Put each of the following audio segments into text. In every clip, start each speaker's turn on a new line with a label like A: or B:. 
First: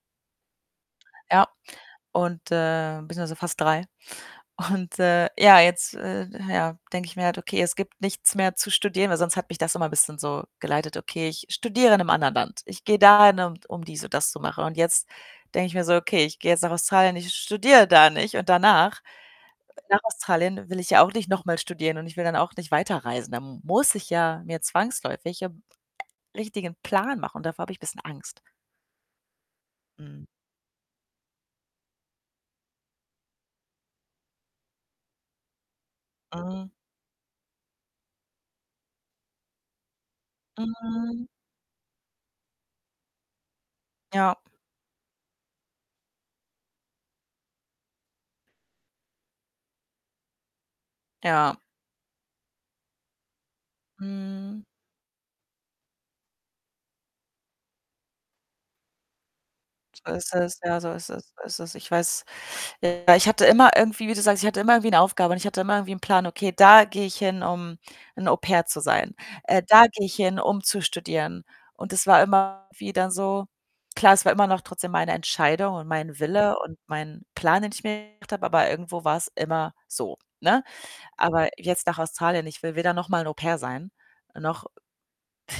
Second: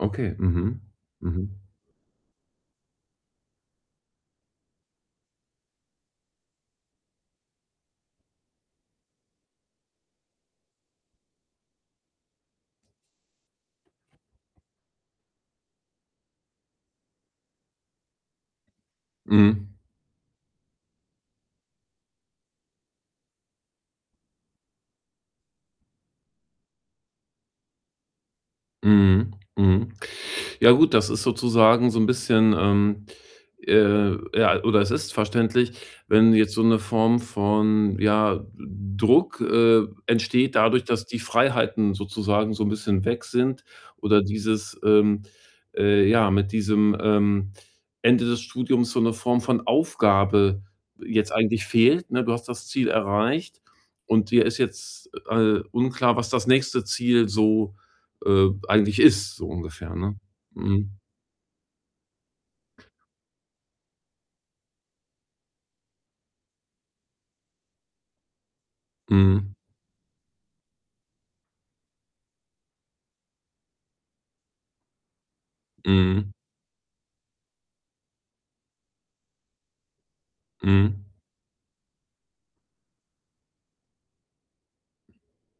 A: Okay, mhm.
B: Ja
A: Mhm.
B: und, äh, beziehungsweise fast 3, und, äh, ja, jetzt, äh ja denke ich mir halt: „Okay, es gibt nichts mehr zu studieren,“ weil sonst hat mich das immer 'n bisschen so geleitet: „Okay, ich studiere in 'nem anderen Land, ich gehe dahin, um, um dies und das zu machen.“ Und jetzt denke ich mir so: „Okay, ich gehe jetzt nach Australien, ich studiere da nicht“ und danach,
A: Mhm.
B: äh, nach Australien will ich ja auch nicht noch mal studieren und ich will dann auch nicht weiterreisen. Da m muss ich ja mir zwangsläufig 'n, äh, richtigen Plan machen und davor habe ich 'n bisschen Angst.
A: Mhm. Mhm.
B: Mhm.
A: Ja gut, das ist sozusagen so 'n bisschen, ähm, äh ja, oder es ist verständlich, wenn jetzt so
B: Mhm.
A: 'ne Form von, ja, D Druck, äh, entsteht dadurch, dass die
B: Mhm.
A: Freiheiten sozusagen so 'n bisschen weg sind oder
B: Ja.
A: dieses, ähm, äh ja, mit diesem, ähm, Ende des Studiums so 'ne Form von Aufgabe jetzt
B: Ja.
A: eigentlich fehlt, ne? Du hast das Ziel erreicht und dir ist
B: Mhm.
A: jetzt, äh, unklar, was das nächste Ziel so, äh, eigentlich ist, so ungefähr,
B: So
A: ne?
B: ist es. Ja,
A: Mhm.
B: so ist es, so ist es. Ich weiß. Ja, ich hatte immer irgendwie wie du sagst, ich hatte immer irgendwie 'ne Aufgabe und ich hatte immer irgendwie 'n Plan: „Okay, da gehe ich hin, um 'n Au-pair zu sein.
A: Mhm.
B: Äh, da gehe ich hin, um zu studieren“ und es war immer wie dann so Klar, es war immer noch trotzdem meine Entscheidung und mein
A: Mhm.
B: Wille und mein Plan, den ich mir gemacht habe, aber irgendwo war's immer so, ne?
A: Mhm.
B: Aber jetzt nach Australien, ich will weder noch mal 'n Au-pair sein, noch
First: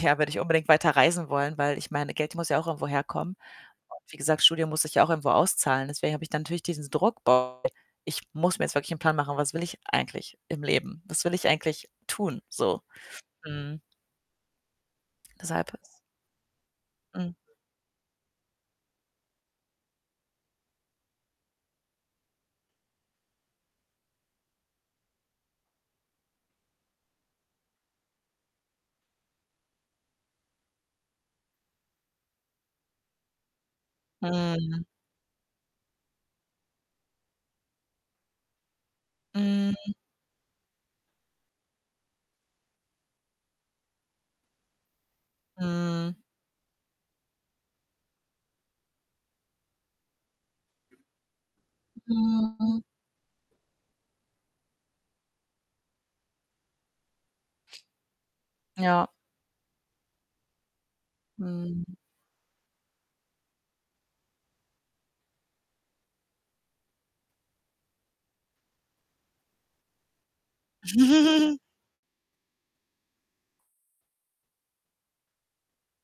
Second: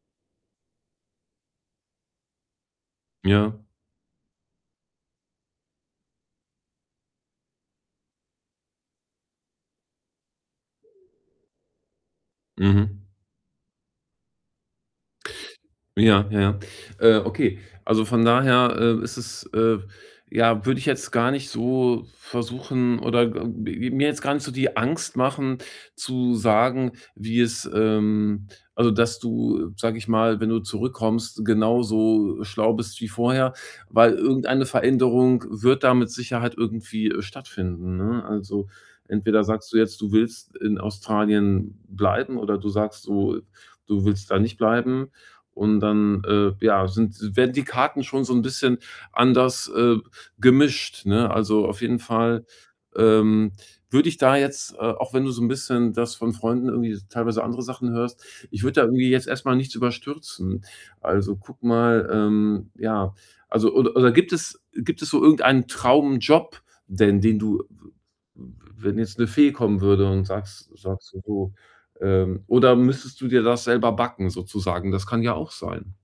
B: ja, würde ich unbedingt weiterreisen wollen? Weil ich meine, Geld muss ja auch irgendwo herkommen
A: Ja.
B: und wie gesagt, Studium muss sich ja auch irgendwo auszahlen. Deswegen habe ich dann natürlich diesen Druck: „Boah, ich muss mir jetzt wirklich 'n Plan machen, was will ich eigentlich im Leben? Was will ich eigentlich tun so?“
A: Mhm.
B: Mhm. Deshalb is
A: Ja, ja. Äh,
B: Mhm.
A: okay. Also, von daher, äh, ist es äh, ja, würde ich jetzt gar nicht so versuchen oder, äh, m mir jetzt gar nicht so die Angst machen zu sagen, wie es ähm, also, dass du, äh, sage ich mal, wenn du zurückkommst, genauso, äh, schlau bist wie vorher, weil irgendeine
B: Mhm.
A: Veränderung wird da mit Sicherheit irgendwie stattfinden, ne? Also, entweder sagst du
B: Mhm.
A: jetzt, du willst in Australien bleiben oder du sagst, du du willst da nicht bleiben und
B: Mhm.
A: dann, äh, ja, sind werden die Karten schon so 'n bisschen anders, äh, gemischt, ne? Also, auf jeden Fall,
B: Mhm.
A: ähm, würde ich da jetzt äh, auch wenn du so 'n bisschen das von Freunden irgendwie teilweise andere Sachen hörst, ich würde da
B: Ja.
A: irgendwie jetzt erst mal nichts überstürzen. Also, gucke
B: Mhm.
A: mal, ähm, ja also oder oder gibt es gibt es so irgendeinen Traumjob denn den du, w w w wenn jetzt 'ne Fee kommen würde und sagst sagst du so ähm, oder müsstest du dir das selber backen sozusagen? Das kann ja auch sein.